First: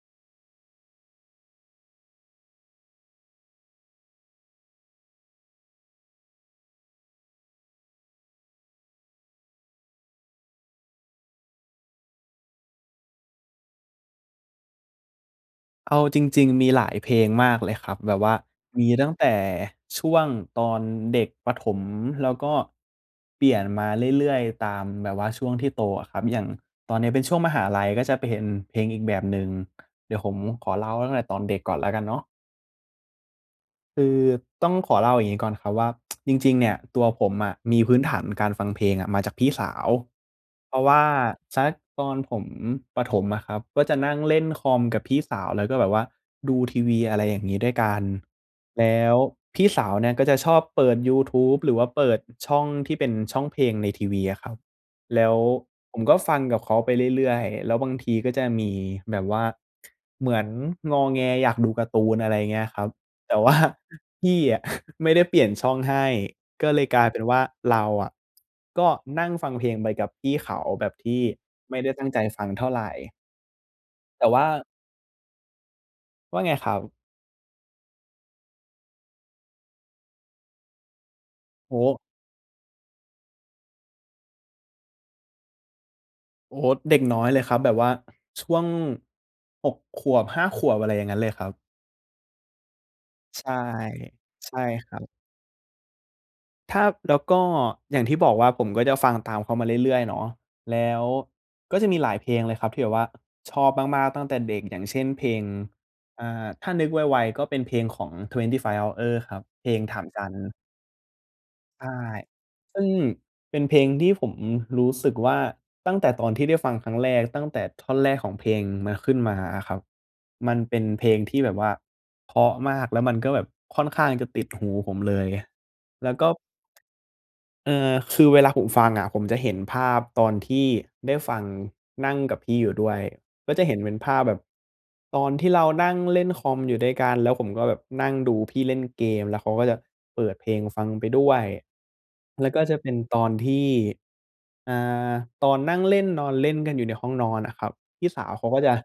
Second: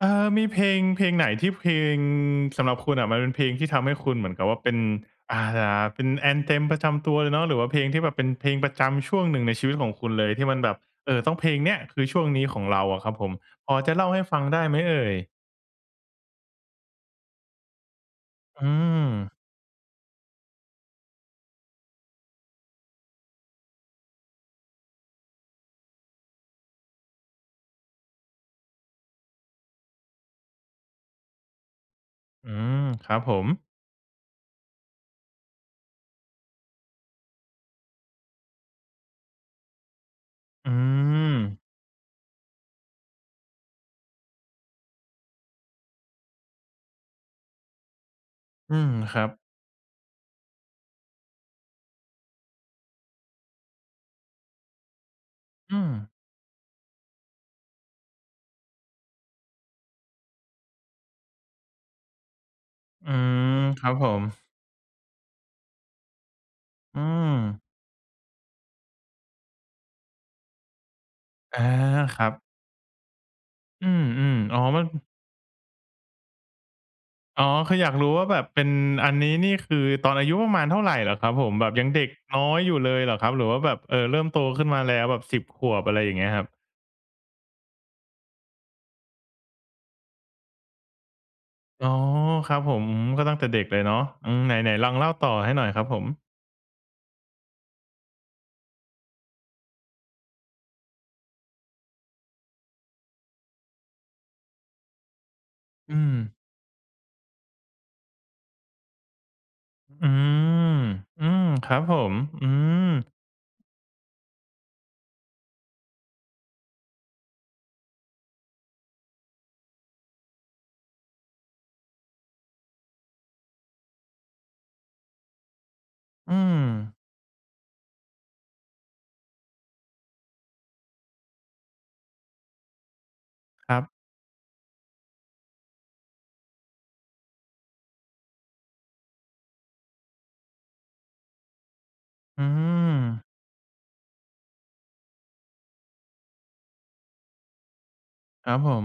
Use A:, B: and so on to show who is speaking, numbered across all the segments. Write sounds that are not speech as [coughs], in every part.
A: เอ่อ มีเพลง เพลงไหนที่ เพลง สำหรับคุณอะ มันเป็นเพลงที่ทำให้คุณเหมือนกับว่าเป็น อ่า เป็น anthem ประจำตัวเลยเนาะ หรือว่าเพลงที่แบบเป็นเพลงประจำช่วงหนึ่งในชีวิตของคุณเลย ที่มันแบบ เอ่อ ต้องเพลงเนี่ยคือช่วงนี้ของเราอะครับผม พอจะเล่าให้ฟังได้ไหมเอ่ย?
B: เอาจริง ๆ มีหลายเพลงมากเลยครับ แบบว่า
A: อื
B: มีตั้งแต
A: ม
B: ่ช่วงตอนเด็กประถม แล้วก็เปลี่ยนมาเรื่อย ๆ ตามแบบว่าช่วงที่โตอะครับ อย่างตอนนี้เป็นช่วงมหาลัย ก็จะไปเป็นเพลงอีกแบบหนึ่ง เดี๋ยวผมขอเล่าตั้งแต่ตอนเด็กก่อนแล้วกันเนาะ
A: อืม ครับผม
B: คือต้องขอเล่าอย่างงี้ก่อนครับว่า [tsk] จริง ๆ เนี่ยตัวผมอะมีพื้นฐานการฟังเพลงอะมาจากพี่สาว
A: อื
B: เพราะว่าส
A: ม
B: ักตอนผมประถมอะครับ ก็จะนั่งเล่นคอมกับพี่สาว แล้วก็แบบว่าดูทีวีอะไรอย่างงี้ด้วยกัน
A: อื
B: แล
A: ม
B: ้
A: ค
B: ว
A: รับ
B: พี่สาวเนี่ย ก็จะชอบเปิดยูทูบหรือว่าเปิด อ ช่องที่เป็นช่องเพลงในทีวีอะครับ แล้ว
A: อืม
B: ผมก็ฟังกับเขาไปเรื่อย ๆ แล้วบางทีก็จะมีแบบว่า เหมือนงอแงอยากดูการ์ตูน อะไรเงี้ยครับ
A: อื
B: แต่ ว
A: ม
B: ่า
A: ครับผ
B: พ
A: ม
B: ี่อะ [chuckles] ไม่ได้เปลี่ยนช่องให้ ก็เลยก
A: อื
B: ลายเป็นว่า
A: ม
B: เราอะ ก็นั่งฟังเพลงไปกับพี่เขาแบบที่
A: อา
B: ไม่ได้ตั้งใ
A: ค
B: จ
A: รับ
B: ฟังเท่าไร
A: อื
B: แต่
A: ม
B: ว่า
A: ๆ อ๋อ มัน
B: ว่าไงครับ?
A: อ๋อ คืออยากรู้ว่าแบบเป็นอันนี้นี่ คือตอนอายุประมาณเท่าไรเหรอครับผม? แบ
B: โ
A: บ
B: อ้
A: ยั
B: โ
A: ง
B: ฮ!
A: เด็กน้อยอยู่เลยเหรอครับ หรือว่าแบบ เออ เริ่มโตขึ้นมาแล้วแบบ 10 ขวบอะไรอย่างเงี้ยครับ?
B: โอ้โฮ! เด็กน้อย เลยครับ แบบว่า ช่วง 6 ขวบ 5 ขวบ อะไรอย่างงั้นเลยครับ
A: อ๋อ ครับผม ก็ตั้ง
B: ใ
A: แต
B: ช
A: ่
B: ่
A: เด็กเลยเนาะ อืม
B: ใ
A: ไ
B: ช
A: หน
B: ่
A: ไหนล
B: ค
A: อ
B: ร
A: ง
B: ั
A: เล
B: บ
A: ่าต่อให้หน่อยครับผม?
B: ถ้า แล้วก็อย่างที่บอกว่า ผมก็จะฟังตามเขามาเรื่อย ๆ เนาะ แล้ว ก็จะมีหลายเพลงเลยครับที่แบบว่า ชอบมาก ๆ ตั้งแต่เด็ก อย่างเช่น เพลง
A: อื
B: อ่
A: ม
B: า ถ้านึกไว ๆ ก็เป็นเพลงของ 25hours ครับ เพลงถา
A: อ
B: ม
A: ื
B: จันทร์
A: ม อืม ครั
B: ใ
A: บ
B: ช่
A: ผม อื
B: ซึ่
A: ม
B: งเป็นเพลงที่ผมรู้สึกว่า ตั้งแต่ตอนที่ได้ฟังครั้งแรก ตั้งแต่ท่อนแรกของเพลงมันขึ้นมาอะครับ มันเป็นเพลงที่แบบว่าเพราะมาก แล้วมันก็แบบค่อนข้างจะติดหู ผมเลย แล้วก็
A: อืม
B: [tsk] เอ่อ คือเวลาผมฟังอะ ผมจะเห็นภาพตอนที่ได้ฟังนั่งกับพี่อยู่ด้วย ก็จะ
A: ค
B: เห
A: ร
B: ็
A: ั
B: น
A: บ
B: เป็นภาพแบบ ตอนที่เรานั่งเล่นคอมอยู่ด้วยกัน แล้วผมก็แบบนั่งดูพี่เล่นเกม แล้วเขาก็จะเปิดเพลงฟังไปด้วย
A: อื
B: แล้วก็จะเป็นต
A: ม
B: อนที่ อ่า ตอนนั่งเล่นนอนเล่นกันอยู่ในห้องนอนอะครับ พี่สาวเข
A: ค
B: า
A: รั
B: ก
A: บ
B: ็จ
A: ผ
B: ะ
A: ม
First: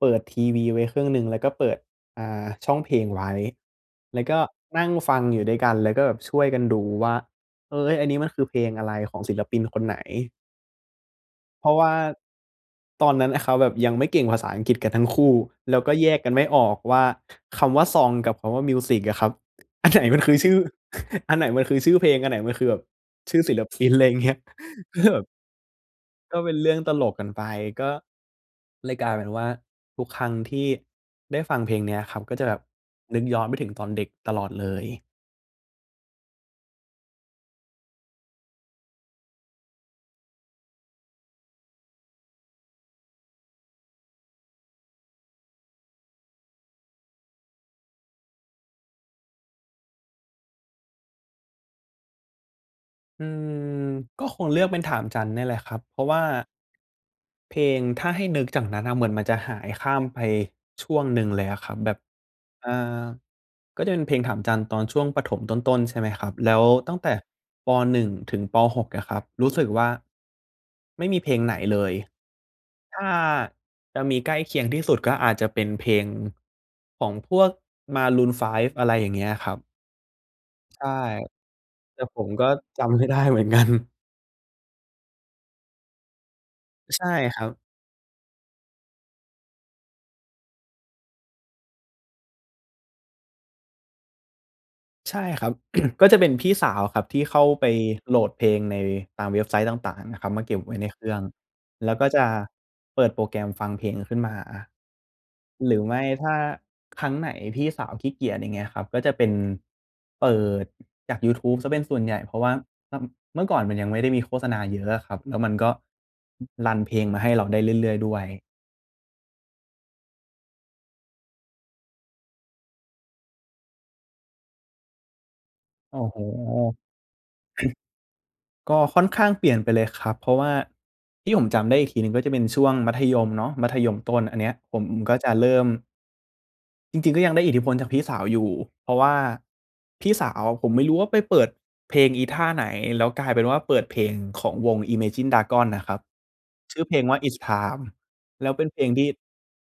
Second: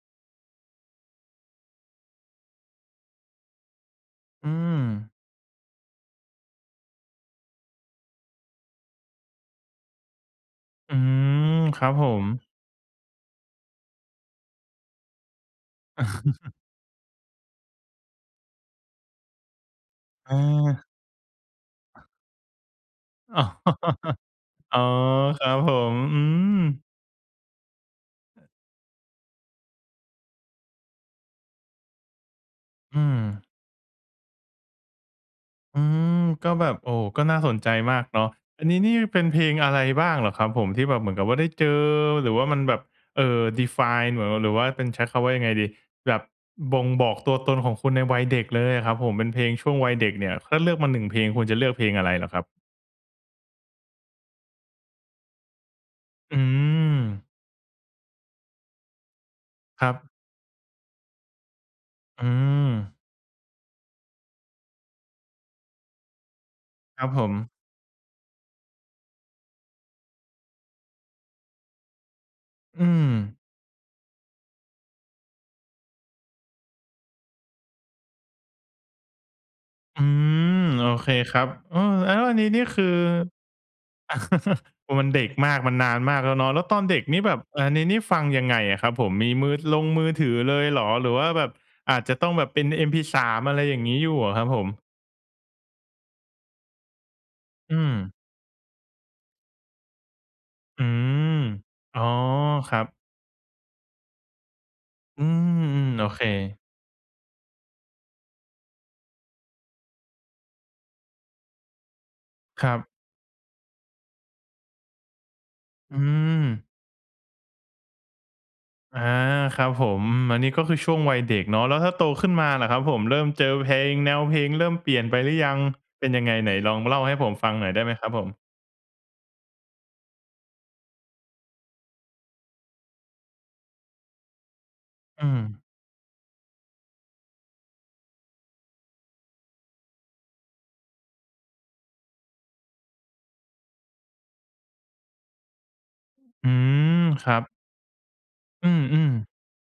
B: เปิดทีวีไว้เครื่องหนึ่ง แล้วก็เปิด อ่า ช่องเพลงไว้ แล้วก็
A: อื
B: นั่งฟ
A: ม
B: ังอยู่ด้วยกัน แล้วก็แบบช่วยกันดูว่า เออ "เฮ้ย อันนี้มันคือเพลงอะไรของศิลปินคนไหน?"
A: อืม
B: เพราะ
A: ค
B: ว
A: ร
B: ่
A: ั
B: า
A: บผม
B: ตอนนั้นนะครับแบบยังไม่เก่งภาษาอังกฤษกันทั้งคู่ แล้วก็แยกกันไม่
A: [chuckles]
B: ออกว่า คำว่า ซอง กับคำว่า มิวซิกอะครับ อันไหนมันค
A: อ
B: ือชื่อ
A: า
B: อันไหนมันคือชื่อเพลง อันไหนมันคือแบบชื่อ ศิลปิน อะไรอย่างเงี้ย
A: [chuckles] อ๋อ
B: ก็เลยแบบ
A: ครับผม อื
B: ก็เป็นเรื่อง
A: ม
B: ตลกกันไป ก็
A: เออ
B: เลยกลายเป็นว่าทุกครั้งที่ได้ฟังเพลงเนี้ยครับ ก็จะแบบ
A: อื
B: นึก
A: ม
B: ย้อนไปถึงตอนเด็กตลอดเลย
A: อืม ก็แบบ โอ้โฮ ก็น่าสนใจมากเนาะ อันนี้นี่เป็นเพลงอะไรบ้างเหรอครับผม ที่แบบเหมือนกับว่าได้เจอ หรือว่ามันแบบ เอ่อ define เหรอ หรือว่าเป็น ใช้คำว่ายังไงดี แบบบ่งบอกตัวตนของคุณในวัยเด็กเลยอะครับผม เป็นเพลงช่วงวัยเด็กเนี่ย ถ้าเลือกมา 1 เพลงคุณจะเลือกเพลงอะไรเหรอครับ?
B: อืม ก็คงเลือกเป็น "ถามจันทร์" เนี่ยแหละครับ เพราะว่า
A: อืม
B: เพลง ถ้าให้นึกจากนั้นเหมือนมันจะหายข
A: ครั
B: ้าม
A: บ
B: ไปช่วงหนึ่งเลยอะครับ แบบ
A: อื
B: อ
A: ม
B: า ก็จะเป็นเพลง "ถามจันทร์" ตอนช่วงประถมต้น ๆ ใช่ไหมครับ แล้วตั้
A: ค
B: ง
A: ร
B: แ
A: ั
B: ต
A: บ
B: ่
A: ผม
B: ป. 1 ถึง ป. 6 อะครับ รู้สึกว่า ไม่มีเพลงไหนเลย
A: อื
B: ถ้า
A: ม
B: จะมีใกล้เคียงที่สุดก็อาจจะเป็นเพลงของพวก Maroon 5 อะไรอย่างเงี้ยครับ
A: อืม
B: ใช
A: โ
B: ่
A: อเคครับ เออ
B: แต่
A: แล้
B: ผ
A: ว
B: ม
A: อันน
B: ก
A: ี
B: ็
A: ้นี่ค
B: จ
A: ือ
B: ำ ไม่ได้เหมือนกัน
A: [laughs] พอมันเด็กมาก มันนานมากแล้วเนาะ แล้วตอนเด็
B: ใช
A: ก
B: ่
A: นี่แบ
B: ค
A: บ
B: รับ
A: อ่า นี่ ๆ ฟังยังไงอะครับผม? มีมือ ลงมือถือเลยเหรอ หรือว่าแบบอาจจะต้องแบบเป็น MP3 อะไรอย่างงี้อยู่อะครับผม?
B: ใช่ครับ [clears throat] ก็จะเป็นพี่สาวครับที่เข้าไป
A: อืม
B: โหลดเพลง ในตามเว็บไซต์ต่าง ๆ นะครับ มาเก็บไว้
A: อื
B: ในเครื่อง
A: ม
B: แล้ว
A: อ๋อ
B: ก็จะ
A: ครับ
B: เปิดโปรแกรมฟังเพลงขึ้นมา
A: อืม
B: หรือไม
A: โ
B: ่
A: อเค
B: ถ้าครั้งไหนพี่สาวขี้เกียจ อย่างเงี้ยครับ ก็จะเป็นเปิด จากยูทูบเสียเป็นส่วนใหญ่ เพราะว่า
A: ครับ
B: ม เมื่อก่อนมันยังไม่ได้มีโฆษณาเยอะอะครับ แล้วมันก็
A: อืม
B: รันเพลงมาให้เราได้เรื่อย ๆ ด้วย
A: อา ครับผม อันนี้ก็คือช่วงวัยเด็กเนาะ แล้วถ้าโตขึ้นมาล่ะครับผม เริ่มเจอเพลง แนวเพลงเริ่มเปลี่ยนไปหรือยัง?
B: โอ
A: เ
B: ้
A: ป็น
B: โฮ!
A: ยังไง?
B: [coughs]
A: ไหนลองเล่าให้ผมฟังหน่อยได้ไหมครับผม?
B: ก็ค่อนข้างเปลี่ยนไปเลยครับ เพราะว่าที่ผมจำได้อีกทีหนึ่งก็จะเป็นช่วงมัธยมเนาะ มัธยมต้น อันเนี้ยผมก็
A: อื
B: จะเริ
A: ม
B: ่ม จริง ๆ ก็ยังได้อิทธิพลจากพี่สาวอยู่ เพราะว่าพี่สาวผมไม่รู้ว่าไปเปิดเพลงอีท่าไหน แล้วกลายเป็นว่าเปิดเพลงของวง Imagine Dragons นะครับ
A: อื
B: ชื่อเพล
A: ม
B: งว่า
A: ครั
B: It's
A: บ
B: Time แล้วเป็
A: อ
B: น
A: ื
B: เพลงที่
A: ม ๆ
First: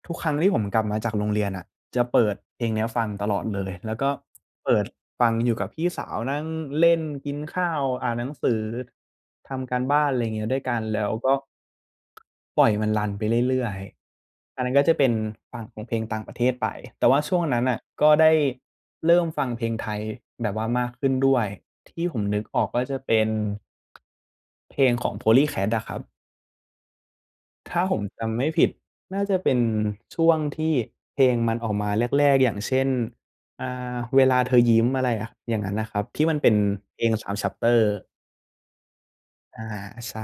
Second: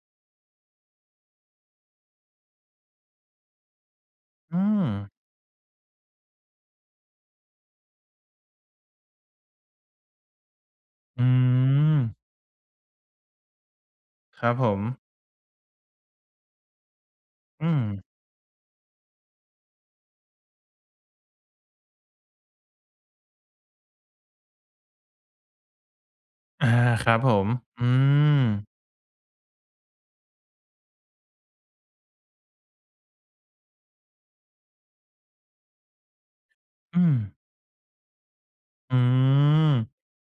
B: ทุกครั้งที่ผมกลับมาจากโรงเรียนอะ จะเปิดเพลงเนี้ยฟังตลอดเลย แล้วก็
A: อื
B: เปิด
A: ม
B: ฟังอยู่กับพี่สาว นั่งเล่น กินข้าว อ่านหนังสือ ทำการบ้าน อะไรงี้ด้วยกัน แล้ว
A: อ
B: ก
A: ื
B: ็
A: ม
B: ปล่อยมันรันไปเรื่อย
A: ครับ
B: ๆ อัน
A: ผ
B: นั้นก
A: ม
B: ็จะเป็นฝั่งของเพลงต่างประเทศไป แต่ว่าช่วงนั้น
A: อื
B: น่ะ
A: ม
B: ก็ได้เริ่มฟังเพลงไทยแบบว่ามากขึ้นด้วย ที่ผมนึกออกก็จะเป็น เพลงของ Polycat อะครับ
A: อา ครับผม
B: ถ้
A: อ
B: า
A: ื
B: ผมจำไม่ผิ
A: อ
B: ด น่าจะเป็นช่วงที่เพลงมันออกมาแรก ๆ อย่างเช่น อ่า เวลาเธอยิ้ม อะไรอะ อย่างนั้นนะครับ ที่มันเป็นเ
A: อ
B: พ
A: ื
B: ลง ส
A: ม
B: าม แช็ปเตอร์
A: อื
B: อา
A: อ
B: ใช่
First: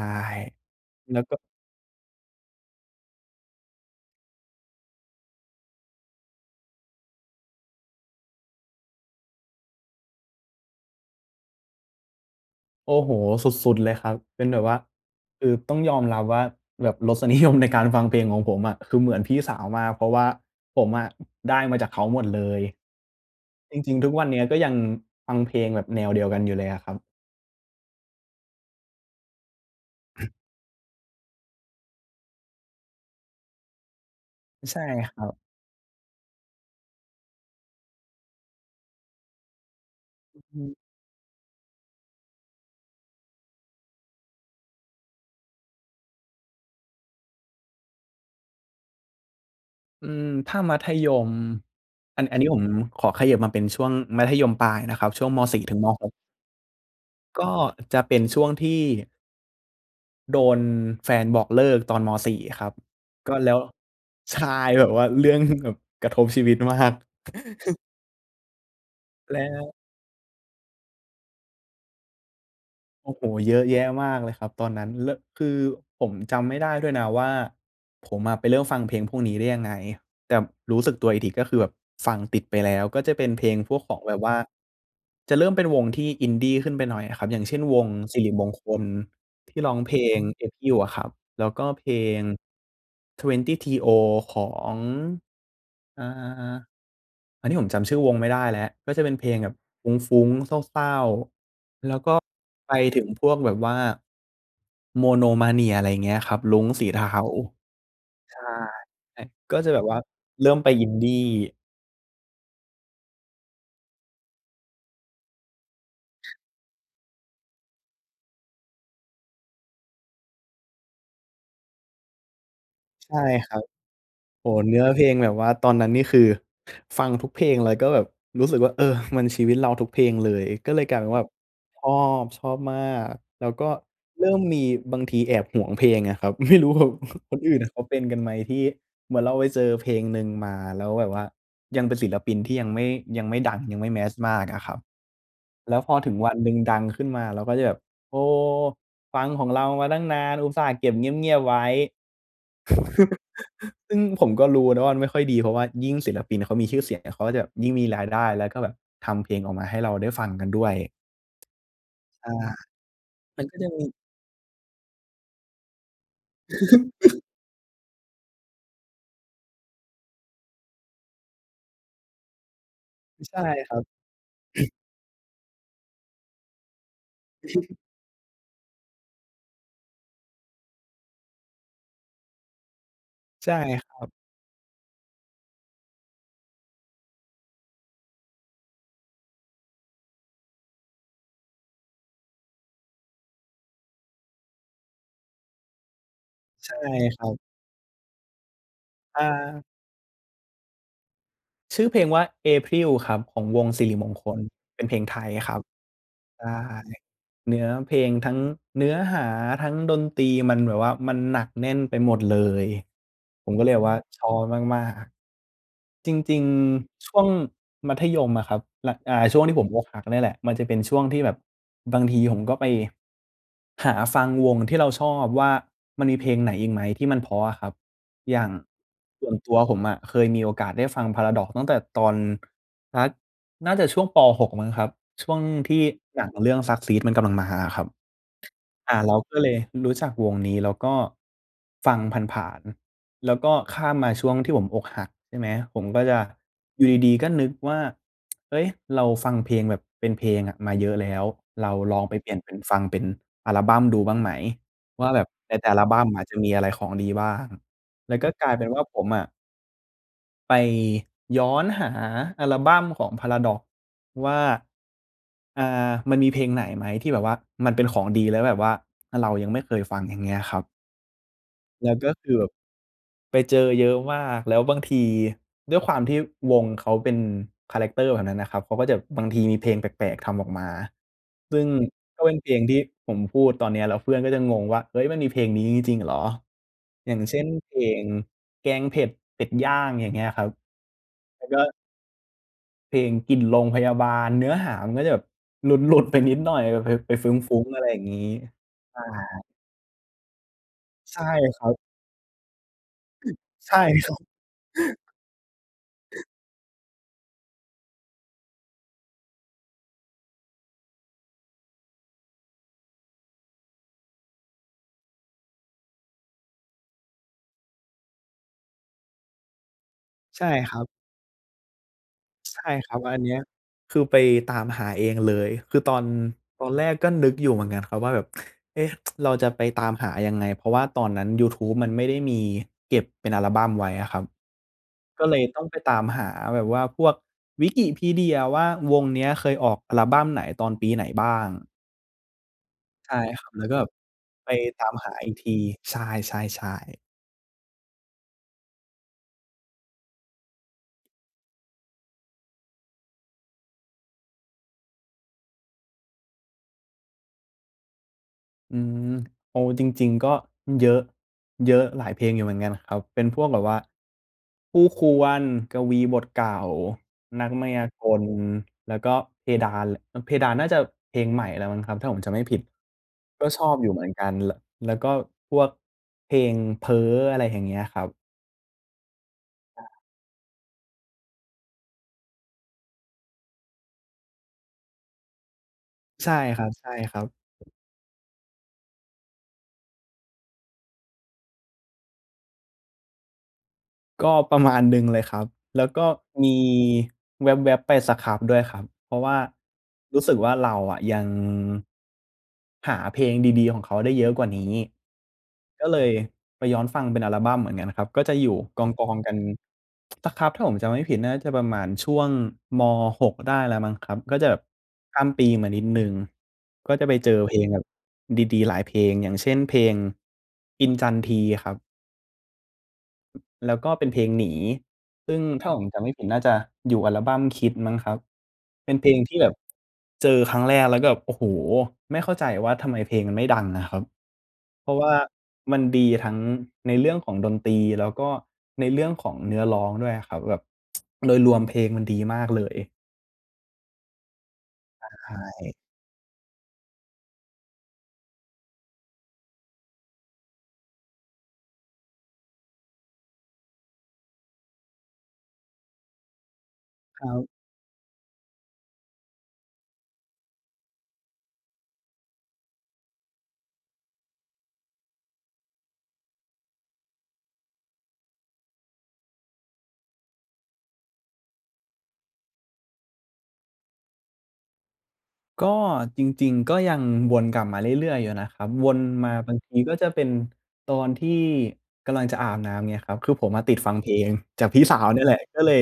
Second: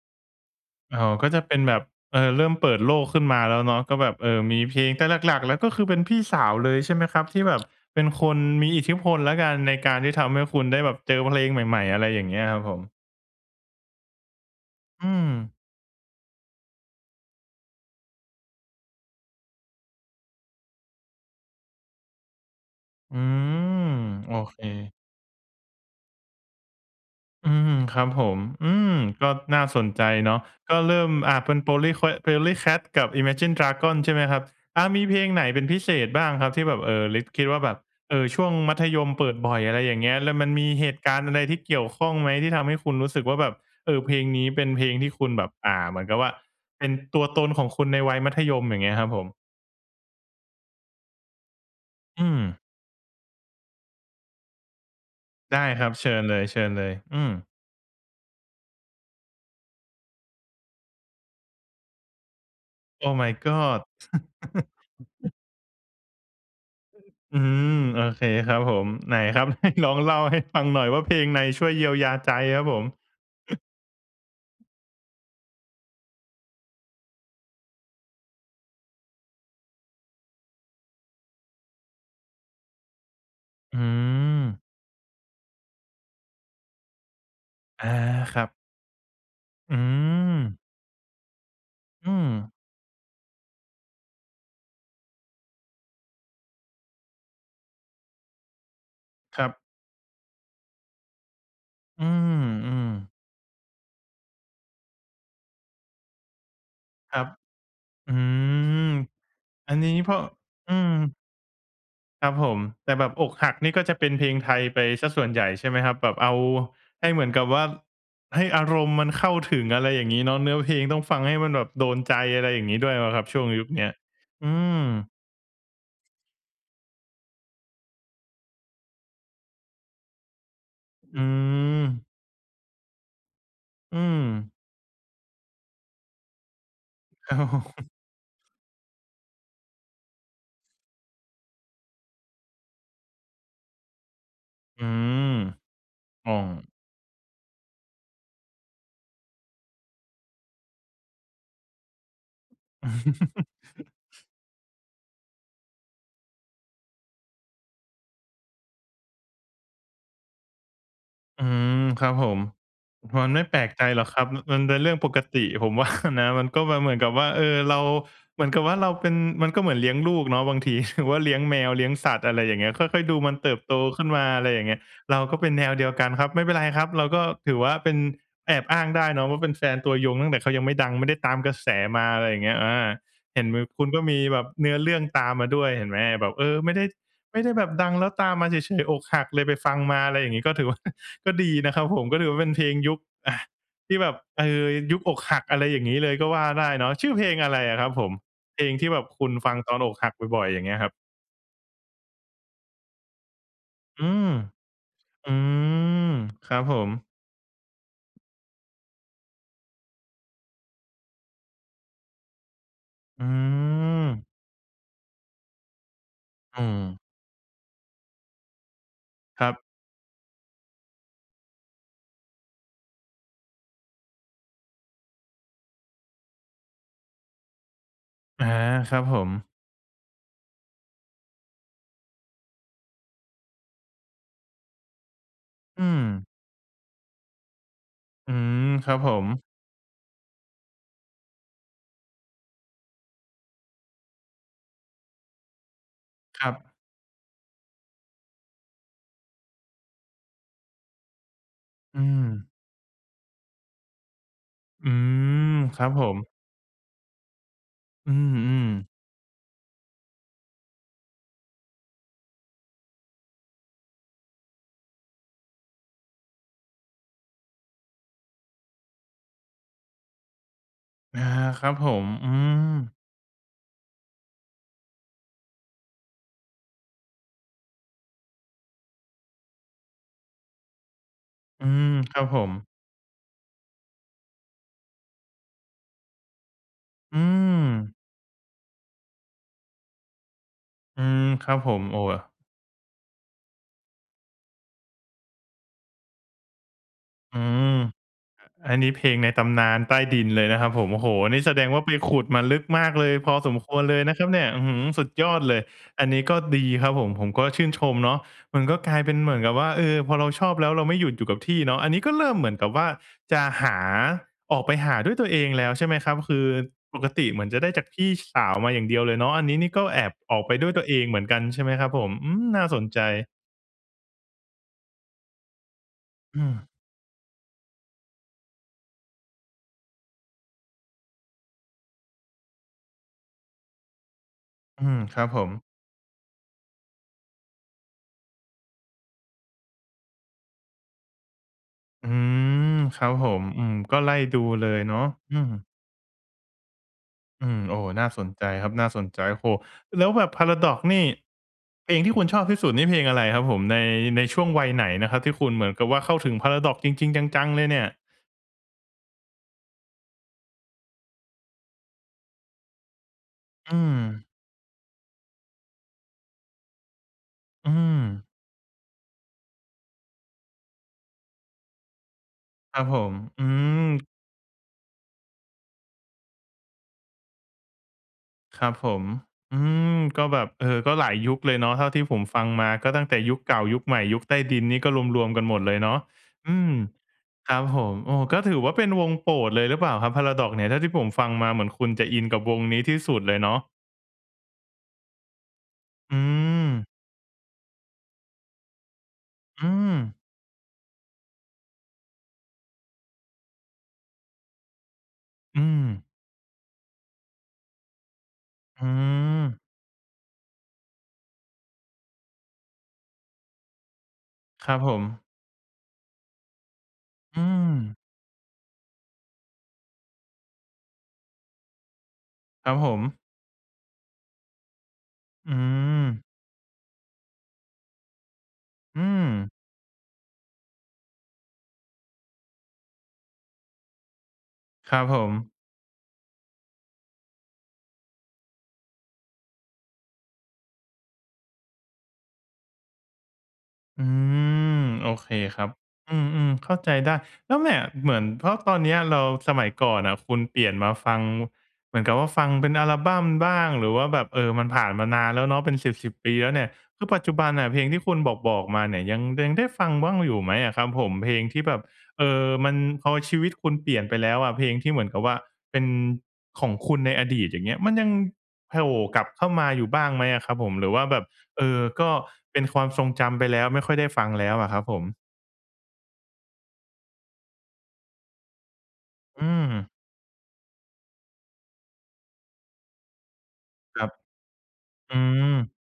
A: อ๋อ
B: แล้ว
A: ก็
B: ก็
A: จะเป็นแบบ เออ เริ่มเปิดโลกขึ้นมาแล้วเนาะ ก็แบบ เออ มีเพลง แต่หลัก ๆ ก็คือเป็นพี่สาวเลยใช่ไหมครับ ที่แบบ เป็นคนมีอิทธิพลแล้วกัน ในการที่ทำให้คุณได้แบบเจอเพลงใหม่ ๆ อะไรอย่างเงี้ยครับผม?
B: โอ้โฮ สุด ๆ เลยครับ เป็นแบบว่า
A: อื
B: คือ
A: อ
B: ต้องยอมรับว่าแบบ รสนิยมในการฟังเพลงของผมอะ คือเหมือนพี่สาวมาก เพราะว่าผมอะ ได้มาจากเขาหมดเลย
A: อื
B: จ
A: ม
B: ริง ๆ ทุกวัน
A: โอ
B: เนี้ย ก็
A: เค
B: ยังฟังเพลงแบบแนวเดียวกันอยู่เลยอะครับ
A: อืม ครับผม อือ ก็น่าสนใจเนาะ ก็เริ่ม อา เป็นโพลี่แควท POLYCAT กับ Imagine Dragons ใช่ไหมครับ
B: อ ใช
A: อ
B: ่
A: า มี
B: ค
A: เพ
B: ร
A: ล
B: ั
A: ง
B: บ
A: ไหนเป็นพิเศษบ้างครับที่แบบ เออ ริด คิดว่าแบบ เออ ช่วงมัธยมเปิดบ่อย อะไรอย่างเงี้ย แล้
B: อ
A: ว
B: ื้
A: ม
B: อ
A: ัน
B: ฮื
A: มี
B: อ
A: เหตุการณ์อะไรที่เกี่ยวข้องไหม ที่ทำให้คุณรู้สึกว่าแบบ เออ เพลงนี้เป็นเพลงที่คุณแบบ อ่า เหมือนกับว่าเป็นตัวตนของคุณในวัยมัธยม อย่างเงี้ยครับผม?
B: อืม ถ้า มัธยม อ
A: อื
B: ัน อันนี้
A: ม
B: ผมขอเขยิบมาเป็นช่วงมัธยมปลายนะครับ ช่วง ม.
A: ไ
B: ส
A: ด
B: ี
A: ้
B: ่ ถึง
A: คร
B: ม.
A: ับ
B: ห
A: เช
B: ก
A: ิญเลย ๆ อื
B: ก
A: ม
B: ็จะเป็นช่วงที่ โดนแฟนบอกเลิกตอน ม. 4 ครับ
A: Oh
B: ก
A: my
B: ็แล้ว
A: god
B: ใช่ แบบว่าเรื
A: [chuckles]
B: ่องกระทบชีวิต มาก
A: อื
B: [chuckles]
A: ม โอเคครับผม ไหน
B: แล
A: ค
B: ้
A: รับ
B: ว
A: [chuckles] ลองเล่าให้ฟังหน่อยว่าเพลงไหนช่วยเยียวยาใจครับผม?
B: โอ้โฮ เยอะแยะมากเลยครับตอนนั้น เริ่ม คือผมจำไม่ได้ด้วยนะว่าผมอะไปเริ่มฟังเพลงพวกนี้ได้ยังไง แต่รู้สึกตัวอีกทีก็คือแบบฟังติดไปแล้ว ก็จะเป็นเพลงพ
A: อ
B: ว
A: ื
B: กของแบบว่า
A: ม
B: จะเริ่มเป็นวงที่ Indy ขึ้นไปหน่อยอะครับ อย่างเช่น ว
A: อา
B: งศิริ
A: คร
B: ม
A: ั
B: ง
A: บ
B: คลที่ร
A: อ
B: ้อ
A: ื
B: งเพลง
A: ม
B: "April" อะครับ แล้วก็เพล
A: อื
B: ง
A: ม
B: "เทเวนตี้ทีโอ" ของ อ่า ๆ ๆ อันนี้ผมจำชื่อวงไม่ได้แล้ว ก็จะเป็นเพลง
A: คร
B: แ
A: ั
B: บ
A: บ
B: บฟุ้ง ๆ เศร้า ๆ
A: อื
B: แล้วก็ไป
A: ม
B: ถึ
A: ๆ
B: งพวกแบบว่า Monomania อะไรเงี้ยครับ "รุ้งสีเทา"
A: ครับ อื
B: ใช่
A: ม
B: ก็จ
A: อ
B: ะ
A: ัน
B: แบ
A: น
B: บ
A: ี้
B: ว่า
A: เพราะ
B: เริ่มไป
A: อืม
B: Indy
A: ครับผม แต่แบบอกหักนี่ก็จะเป็นเพลงไทยไปเสียส่วนใหญ่ใช่ไหมครับ? แบบเอาให้เหมือนกับว่า ให้อารมณ์มันเข้าถึง อะไรอย่างงี้เนาะ เนื้อเพลงต้องฟังให้มันแบบโดนใจ อะไรอย่างงี้ด้วยไหม
B: ใช่
A: ครับ? ช่วง
B: ครั
A: ย
B: บ
A: ุคเนี้ย
B: โ
A: อื
B: อ้โฮ! เน
A: ม
B: ื้อเพลงแบบว่า ตอนนั้นนี่คือฟังทุกเพลงเลยก็แบบ รู้สึกว่า เออ มันชีวิตเราทุกเพลงเลย ก็เลยกลายเป็น
A: อ
B: ว
A: ื
B: ่าชอ
A: ม
B: บ ชอบมาก แล้วก็
A: อื
B: เริ่ม
A: ม
B: มีบางทีแอบหวงเพลงอะครับ ไม่รู้แบบ คนอื่นเขา
A: [chuckles]
B: เป็นกันไหม? ที่เหมือนเราไปเจอเพลงหนึ่งมา แล้วแบบว่ายังเป็นศิลปินที่ยังไม่ ยังไม่ดัง ยังไม่ mass มากอะครับ
A: อืม
B: แล้วพอถึง
A: อ
B: ว
A: ๋
B: ั
A: อ
B: นหนึ่งดังขึ้นมา เราก็จะแบบ "โอ้โฮ! ฟังของเรามาตั้งนาน อุตส่าห์เก็บเงียบ ๆ ไว้" [chuckles] ซ
A: [chuckles]
B: ึ่งผมก็รู้นะว่ามันไม่ค่อยดี เพราะว่ายิ่งศิลปินเขามีชื่อเสียงเนี่ย เขาก็จะยิ่งมีรายได้ แล้วก็แบบทำเพลงออกมาให้เราได้ฟังกันด้วย
A: อืม ครับผ
B: อา
A: ม มันไม
B: มั
A: ่
B: น
A: แ
B: ก
A: ป
B: ็
A: ล
B: จะ
A: กใ
B: ม
A: จ
B: ี
A: หรอกครับ มันเป็นเรื่องปกติ ผม ว่า นะ มันก็มาเหมือนกับว
B: [laughs]
A: ่า เออ เรา เหมือนกับว่าเราเป็น มันก็เหมือนเลี้ยงลูกเนาะ บางทีถือว่าเลี้ยงแมว เลี้ยงสัตว์ อะไรอย่างเงี้ย ค่อย ๆ ดูมั
B: ใ
A: น
B: ช่
A: เติบ
B: ค
A: โต
B: รับ
A: ขึ้นมา อะไรอย่างเ
B: [clears throat]
A: งี้ย เราก็เป็นแนวเดียวกันครับ ไม่เป็นไรครับ เราก็ถือว่า
B: [chuckles]
A: เป็นแอบอ้างได้เนาะว่าเป็นแฟนตัวยงตั้งแต่เขายังไม่ดัง ไม่ได้ตามกระแสมา อะไรอย่างเงี้ย อา เห็
B: ใ
A: น
B: ช่
A: แบบคุ
B: ค
A: ณ
B: ร
A: ก
B: ั
A: ็ม
B: บ
A: ีแบบเนื้อเรื่องตามมาด้วย เห็นไหม แบบ เออ ไม่ได้ ไม่ได้แบบดังแล้วตามมาเฉย ๆ อกหักเลยไปฟังมา อะไรอย่างงี้ ก็ถือว่า [chuckles] ก็ดีนะครับผม ก็ถือว่าเป็นเพลงยุค อา ที่แบบ เออ ยุคอกหักอะไรอย่างงี้เลยก็ว่าได
B: ใช
A: ้
B: ่
A: เนาะ ชื่อ
B: ค
A: เพ
B: รั
A: ลง
B: บ
A: อะไรอะครับผม? เพลงที่แบบค
B: อ
A: ุณฟัง
B: า
A: ตอนอกหักบ่อย ๆ อย่างเงี้ยครับ
B: ชื่อเพลงว่า "April" ครับ ของวงศิริ
A: อื
B: มงค
A: ม
B: ล เป็นเพลงไท
A: อื
B: ยครับ
A: ม
B: ใช
A: ครั
B: ่
A: บผม
B: เนื้อเพลง ทั้งเนื้อหา ทั้งดนตรี มันแบบว่า มันหนักแน่นไปหมดเลย
A: อื
B: ผมก็เลยแบบว่า ช
A: ม
B: อบมาก ๆ จริง
A: อืม
B: ๆ ช่วงมัธยม อะครับ หนัก อ่า ช่
A: ค
B: วง
A: รั
B: ที
A: บ
B: ่ผมอกหักเนี่ยแหละ มันจะเป็นช่วงที่แบบ บางทีผมก็ไปหาฟังวงที่เราชอบว่ามันมีเพลงไหนอีกไหมที่มันเพราะอะครับ อย
A: อ
B: ่
A: า
B: าง
A: ครับผ
B: ส่วน
A: ม
B: ตัวผมอะเคยมีโอกาสได้ฟัง Paradox ตั้งแต่ตอน สักน่าจะช่วงป. 6 มั้งครับ ช่วงที
A: อื
B: ่หน
A: ม
B: ังเรื่อง "Suckseed" มันกำลังมาอะครับ
A: อืม ค
B: อ
A: ร
B: ่
A: ั
B: า
A: บผ
B: เรา
A: ม
B: ก็เลยรู้จักวงนี้ แล้วก็ฟังผ่าน ๆ แล้วก็ข้ามมาช่วงที่ผมอกหัก ใช่ไหม ผมก็จะ
A: ครับ
B: อยู่ดี ๆ ก็ นึกว่า "เฮ้ย เราฟังเพลงแบบเป็นเพลงอะมาเยอะแล้ว เราล
A: อื
B: องไปเปลี่ยน
A: ม
B: เป็นฟังเป็นอัลบั้มดูบ้างไหม?
A: อื
B: ว่าแบบใ
A: ม
B: นแต่อั
A: ค
B: ล
A: รับ
B: บั้
A: ผ
B: ม
A: ม
B: อาจจะมีอะไรของดีบ้าง?"
A: อ
B: แ
A: ื
B: ล้วก็กลายเป
A: ม
B: ็นว่า
A: ๆ
B: ผมอะ ไปย้อนหาอัลบั้มของ Paradox ว่า อา มันมีเพลงไหนไหม ที่แบบว่ามันเป็นของดี แล้วแบบว่า อา เรายังไม่เคยฟัง อย่างเงี้ยครับ
A: อา ครับ
B: แ
A: ผ
B: ล้วก
A: ม
B: ็เ
A: อ
B: ก
A: ื
B: ือบ
A: ม
B: ไปเจอเยอะมาก แล้วบางทีด้วยความที่วงเขาเป็นคาแรกเตอร์แบบนั้นน่ะครับ เขาก็จะ บางทีมีเพลงแปลก ๆ ทำออกมา ซึ่
A: อื
B: ง
A: ม คร
B: ก
A: ั
B: ็
A: บ
B: เป็
A: ผ
B: นเพลง
A: ม
B: ที่ผมพูดตอนเนี้ย แล้วเพื่อนก็จะงงว่า "เฮ้ย มันมีเพลงนี้จริง ๆ เหรอ?" อย
A: อ
B: ่
A: ื
B: างเช่น เพล
A: ม
B: ง "แกงเผ็ดเป็ดย่าง" อย่างเงี้ยครับ
A: อืม
B: แล
A: ค
B: ้ว
A: รั
B: ก
A: บ
B: ็
A: ผม โอ้ อ
B: เพลง "กลิ่นโรงพยาบาล" เนื้อหามันก็จะแบบหลุด ๆ ไปนิดหน่อยแบบไป ไปฟ
A: อื
B: ุ้ง
A: ม
B: ๆ อะไรอย่างงี้
A: อ อันนี้
B: ใช
A: เพ
B: ่
A: ลงในตำนานใต้ดินเลยนะ ครับผม โอ้โฮ
B: ใช่
A: นี่แส
B: ค
A: ด
B: รั
A: ง
B: บ
A: ว่าไปขุดมาลึกมากเลย พอสมค
B: ใช่
A: วรเลย
B: ค
A: น
B: รั
A: ะคร
B: บ
A: ับเนี่ย อื้อฮือ สุดยอดเลย อันนี้ก็ดีครับผม ผมก็ชื่นชมเนาะ มันก็กลายเป็นเหมือนกับว่า เออ พอเราชอบแล้ว เราไม่หยุดอยู่กับที่เนาะ อันนี้ก็เริ่มเหมือนกับว่าจะหา ออกไปหาด้วยตัวเองแล้ว ใช่ไหมครับ คือปกติเหมือนจะได้จากพี่สาวมาอย่างเดียวเลยเนาะ อันนี้นี่ก็แอบออ
B: ใช
A: ก
B: ่
A: ไปด้ว
B: ค
A: ย
B: ร
A: ต
B: ั
A: ั
B: บ
A: วเองเหมือนกัน ใช่ไหมครับผม อืม
B: ใช
A: น่า
B: ่
A: สน
B: ครั
A: ใจ
B: บ อันเนี้ยคือไปตามหาเองเลย คือตอน
A: อื
B: ต
A: ม
B: อนแรกก็นึกอยู่เหมือนกันครับ ว่าแบบ "เอ๊ะ [tsk] เราจะไปตามหายังไง?" เพราะว่าตอนนั้นยูทูบมันไม่ได้มีเก็บเป็นอัลบัมไว้อะครับ
A: อืม คร
B: ก
A: ั
B: ็
A: บ
B: เล
A: ผ
B: ยต้อ
A: ม
B: งไปตามหาแบบว่าพวก wikipedia ว่า "วงเนี้ยเคยออกอัลบั้มไหน? ตอนปีไหนบ้าง?"
A: อือ ครั
B: ใช
A: บ
B: ่
A: ผ
B: ค
A: ม
B: รับ แ
A: อ
B: ล
A: ื
B: ้ว
A: ม
B: แบบ
A: ก็ไล่ดู
B: ไป
A: เลย
B: ตา
A: เ
B: ม
A: นาะ
B: หาอี
A: อ
B: ก
A: ื
B: ท
A: ม
B: ี ใช่ ๆ ๆ
A: อืม โอ้ น่าสนใจครับ น่าสนใจ โอ้โฮ! แล้วแบบ Paradox นี่ เพลงที่คุณชอบที่สุดนี่เพลงอะไรครับผม? ใน ในช่วงวัยไหนนะครับที่คุณเหมือนกับว่าเข้าถึง Paradox จริง ๆ จัง ๆ เลยเนี่ย?
B: อืม เอาจริง ๆ ก็เยอะ เยอะ หลายเพลงอยู่เหมือนกันครับ เป็นพวกแบบ
A: อ
B: ว
A: ื
B: ่า
A: อ
B: "คู่ควร, กวีบทเก่า, นักมา
A: อื
B: ยากล"
A: อ
B: แล้วก็เพดาน ล เพดานน่าจะเพลงใหม่แล้วมั้งครับ ถ้าผมจำไม่ผิด
A: ครับผม อื
B: ก็ชอบอยู่เห
A: อ
B: มือนกัน ล แล้วก็พวกเพลง "เพ้อ" อะไรอย่างเงี้ยครับ
A: ครับผม อื
B: อ
A: ม
B: า
A: ก็แบบ เออ ก็หลายยุคเลยเนาะเท่าที่ผมฟังมา ก็ตั้งแต่ยุคเก่า ยุคใหม่ ยุคใต้ดินนี่ ก็รวม ๆ กันหมดเลยเนาะ
B: ใช่
A: อื
B: คร
A: ม
B: ับ
A: ครับ
B: ๆ
A: ผม โอ้ ก็ถือว่าเป็นวงโปรดเลยหรือเปล่าครับ Paradox เนี่ย? เท่าที่ผมฟังมาเหมือนคุณจะอินกับวงนี้ที่สุดเลยเนาะ
B: ก็ประมาณหนึ่ง เลยครับ แล้วก็
A: อื
B: มี
A: ม
B: แวบ ๆ ไป Scrubb ด้วยครับ เพราะว่า
A: อืม
B: รู้สึกว่า เราอะยัง หาเพลงดี ๆ ของเขาได้เยอะกว่านี้
A: อื
B: ก็เล
A: ม
B: ยไปย้อนฟังเป็นอัลบัมเหมือนกันนะครับ ก็จะอยู่ก
A: อื
B: อง ๆ กัน
A: ม
B: Scrubb ถ้าผมจำไม่ผิดน่าจะประมาณช่วง ม. 6 ได้แล้วมั้งครับ ก็จะแบบ
A: ครับผ
B: ข้
A: ม
B: าม ปีมานิดหนึ่ง ก็จะไปเจ
A: อ
B: อ
A: ื
B: เพลงแบบ
A: ม
B: ดี ๆ หลายเพลง อย่างเช่น เพลง "อินจันทรี" ครับ
A: ครับผม
B: แล้วก็เป็นเพลง "หนี" ซึ่ง
A: อื
B: ถ้าผมจำไม่ผ
A: ม
B: ิดน่าจะอยู่ออัลบัมคิดมั้งครับ เป็น
A: อื
B: เพลงที่แบ
A: ม
B: บ เจอครั้งแรกแล้วก็แบบ โอ้โฮ ไม่เข้าใจว่า ทำไมเพลงมันไม่ดังอะครับ เพ
A: ค
B: รา
A: ร
B: ะ
A: ั
B: ว
A: บ
B: ่า
A: ผม
B: มันดีทั้งในเรื่องของดนตรีแล้วก็ในเรื่องของเนื้อร้องด้วยอะครับ แบบ [tsk] โดยรวมเพลงมันดีมากเลย
A: อืม โอ
B: ใ
A: เคครับ
B: ช่
A: อืม ๆ เข้าใจได้ แล้วแมะ เหมือนเพราะตอนนี้เรา สมัยก่อนน่ะคุณเปลี่ยนมาฟัง เหมือนกับว่าฟังเป็นอัลบัมบ้าง หรือว่าแบบ เออ มันผ่านมานานแล้วเนาะเป็นสิบ ๆ ปีแล้วเนี่ย คือปั
B: ค
A: จ
B: ร
A: จุ
B: ั
A: บ
B: บ
A: ันน่ะเพลงที่คุณบอก ๆ มาเนี่ยยัง ยังได้ฟังบ้างอยู่ไหมอะครับผม? เพลงที่แบบ เอ่อ มัน พอชีวิตคุณเปลี่ยนไปแล้วอะ เพลงที่เหมือนกับว่าเป็นของคุณในอดีต อย่างเงี้ย มันยังโผล่กลับเข้ามาอยู่บ้างไหมอะครับผม? หรือว่าแบบ เออ ก็เป็นความทรงจำไปแล้ว ไม่ค่อยได้ฟังแล้วอะครับผม?
B: ก็จริง ๆ ก็ยังวนกลับมาเรื่อย ๆ อยู่นะครับ วนมา
A: อื
B: บางที
A: ม
B: ก็จะเป็นตอนที่กำลังจะอาบน้ำ อย่างเงี้ยครับ คือผมมาติดฟัง
A: คร
B: เ
A: ั
B: พ
A: บ
B: ลงจากพี่สาว
A: อื
B: เนี่ยแหละ
A: อ
B: ก็เลย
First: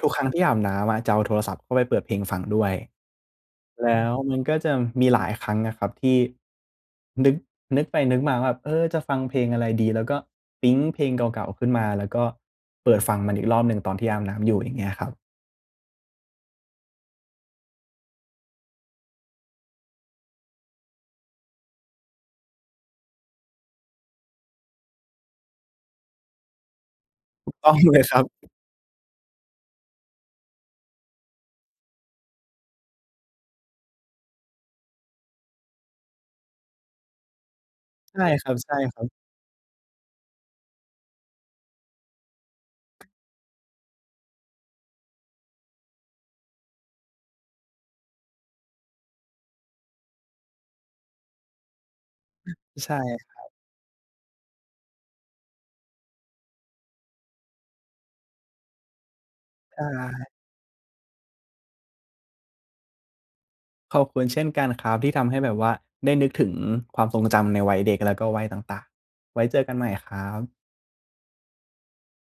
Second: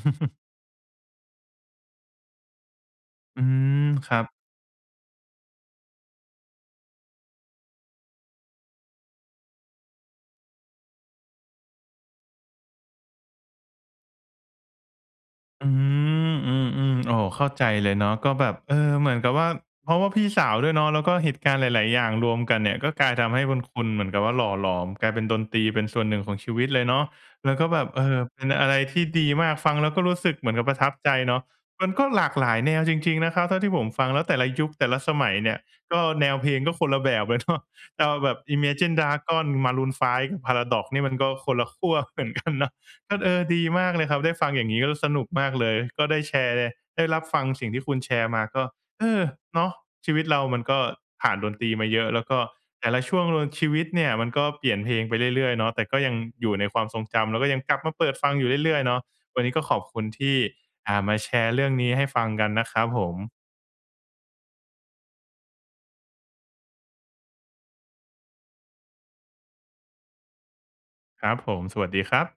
B: ทุกครั้งที่อาบน้ำอะจะเอาโทรศัพท์เข้าไปเปิดเพลงฟังด้วย
A: อืม
B: แล้
A: ค
B: ว
A: รับ
B: มันก็จะมีหลายครั้งนะครับที่ นึก นึกไปนึกมาว่าแบบ "เออ จะฟังเพลงอะไรดี?" แล้วก็ปิ๊งเพลงเก่า ๆ ขึ้นมา แล้วก็เปิดฟังมันอีกรอบหนึ่งตอนที่อาบน้ำอยู่ อย่างเงี้ยครับ
A: อืม อืม ๆ โอ้ เข้าใจเลยเนาะ ก็แบบ เอ่อ เหมือนกับว่า เพราะว่าพี่สาวด้วยเนาะ แล้วก็เหตุการณ์หลาย ๆ อย่างรวมกันเนี่ย ก็กลาย ทำให้คุณ คุณเหมือนกับว่าหล่อหลอม กลายเป็นดนตรีเป็นส่วนหนึ่งของชีวิตเลยเนาะ
B: ถ
A: แ
B: ู
A: ล้
B: ก
A: วก
B: ต
A: ็
B: ้อง
A: แบบ
B: เล
A: เอ
B: ยคร
A: อ
B: ั
A: เป็
B: บ
A: นอะไรที่ดีมาก ฟังแล้วก็รู้สึกเหมือนกับประทับใจเนาะ มันก็หลากหลายแนวจริง ๆ นะครับเท่าที่ผมฟัง แล้วแต่ละยุคแต่ละสมัยเนี่ยก็แนวเพลงก็คนละแบบเลยเนาะ เอา
B: ใช่
A: แบบ
B: ครั
A: Imagine
B: บ ๆ
A: Dragons Maroon 5 ฮ Paradox นี่มันก็คนละขั้วเหมือนกันเนาะ ก็ เออ ดีมากเลยครับได้ฟังอย่างนี้ก็ ล สนุกมากเลย ก็ได้แชร์ ได้รับฟังสิ่งที่คุณแชร์มาก็ เออ เนาะ ชีวิตเรามันก็ผ่านดนตรีมาเยอะ แล้วก็แต
B: ใช
A: ่
B: ่
A: ละช่วง
B: คร
A: ล
B: ั
A: ง
B: บ
A: ชีวิตเนี่ย มันก็เปลี่ยนเพลงไปเรื่อย ๆ เนาะ แต่ก็ยังอยู่ในความทรงจำแล้วก็ยังกลับมาเปิดฟังอยู่เรื่อย ๆ เนาะ วันนี้ก็ข
B: ใช
A: อบคุณท
B: ่
A: ี่ อ่า มาแชร์เรื่องนี้ให้ฟังกันนะครับผม
B: ขอบคุณเช่นกันครับ ที่ทำให้แบบว่าได้นึกถึงความทรงจำในวัยเด็กแล้วก็วัยต่าง ๆ ไว้เจอกันใหม่ครับ
A: ครับผม สวัสดีครับ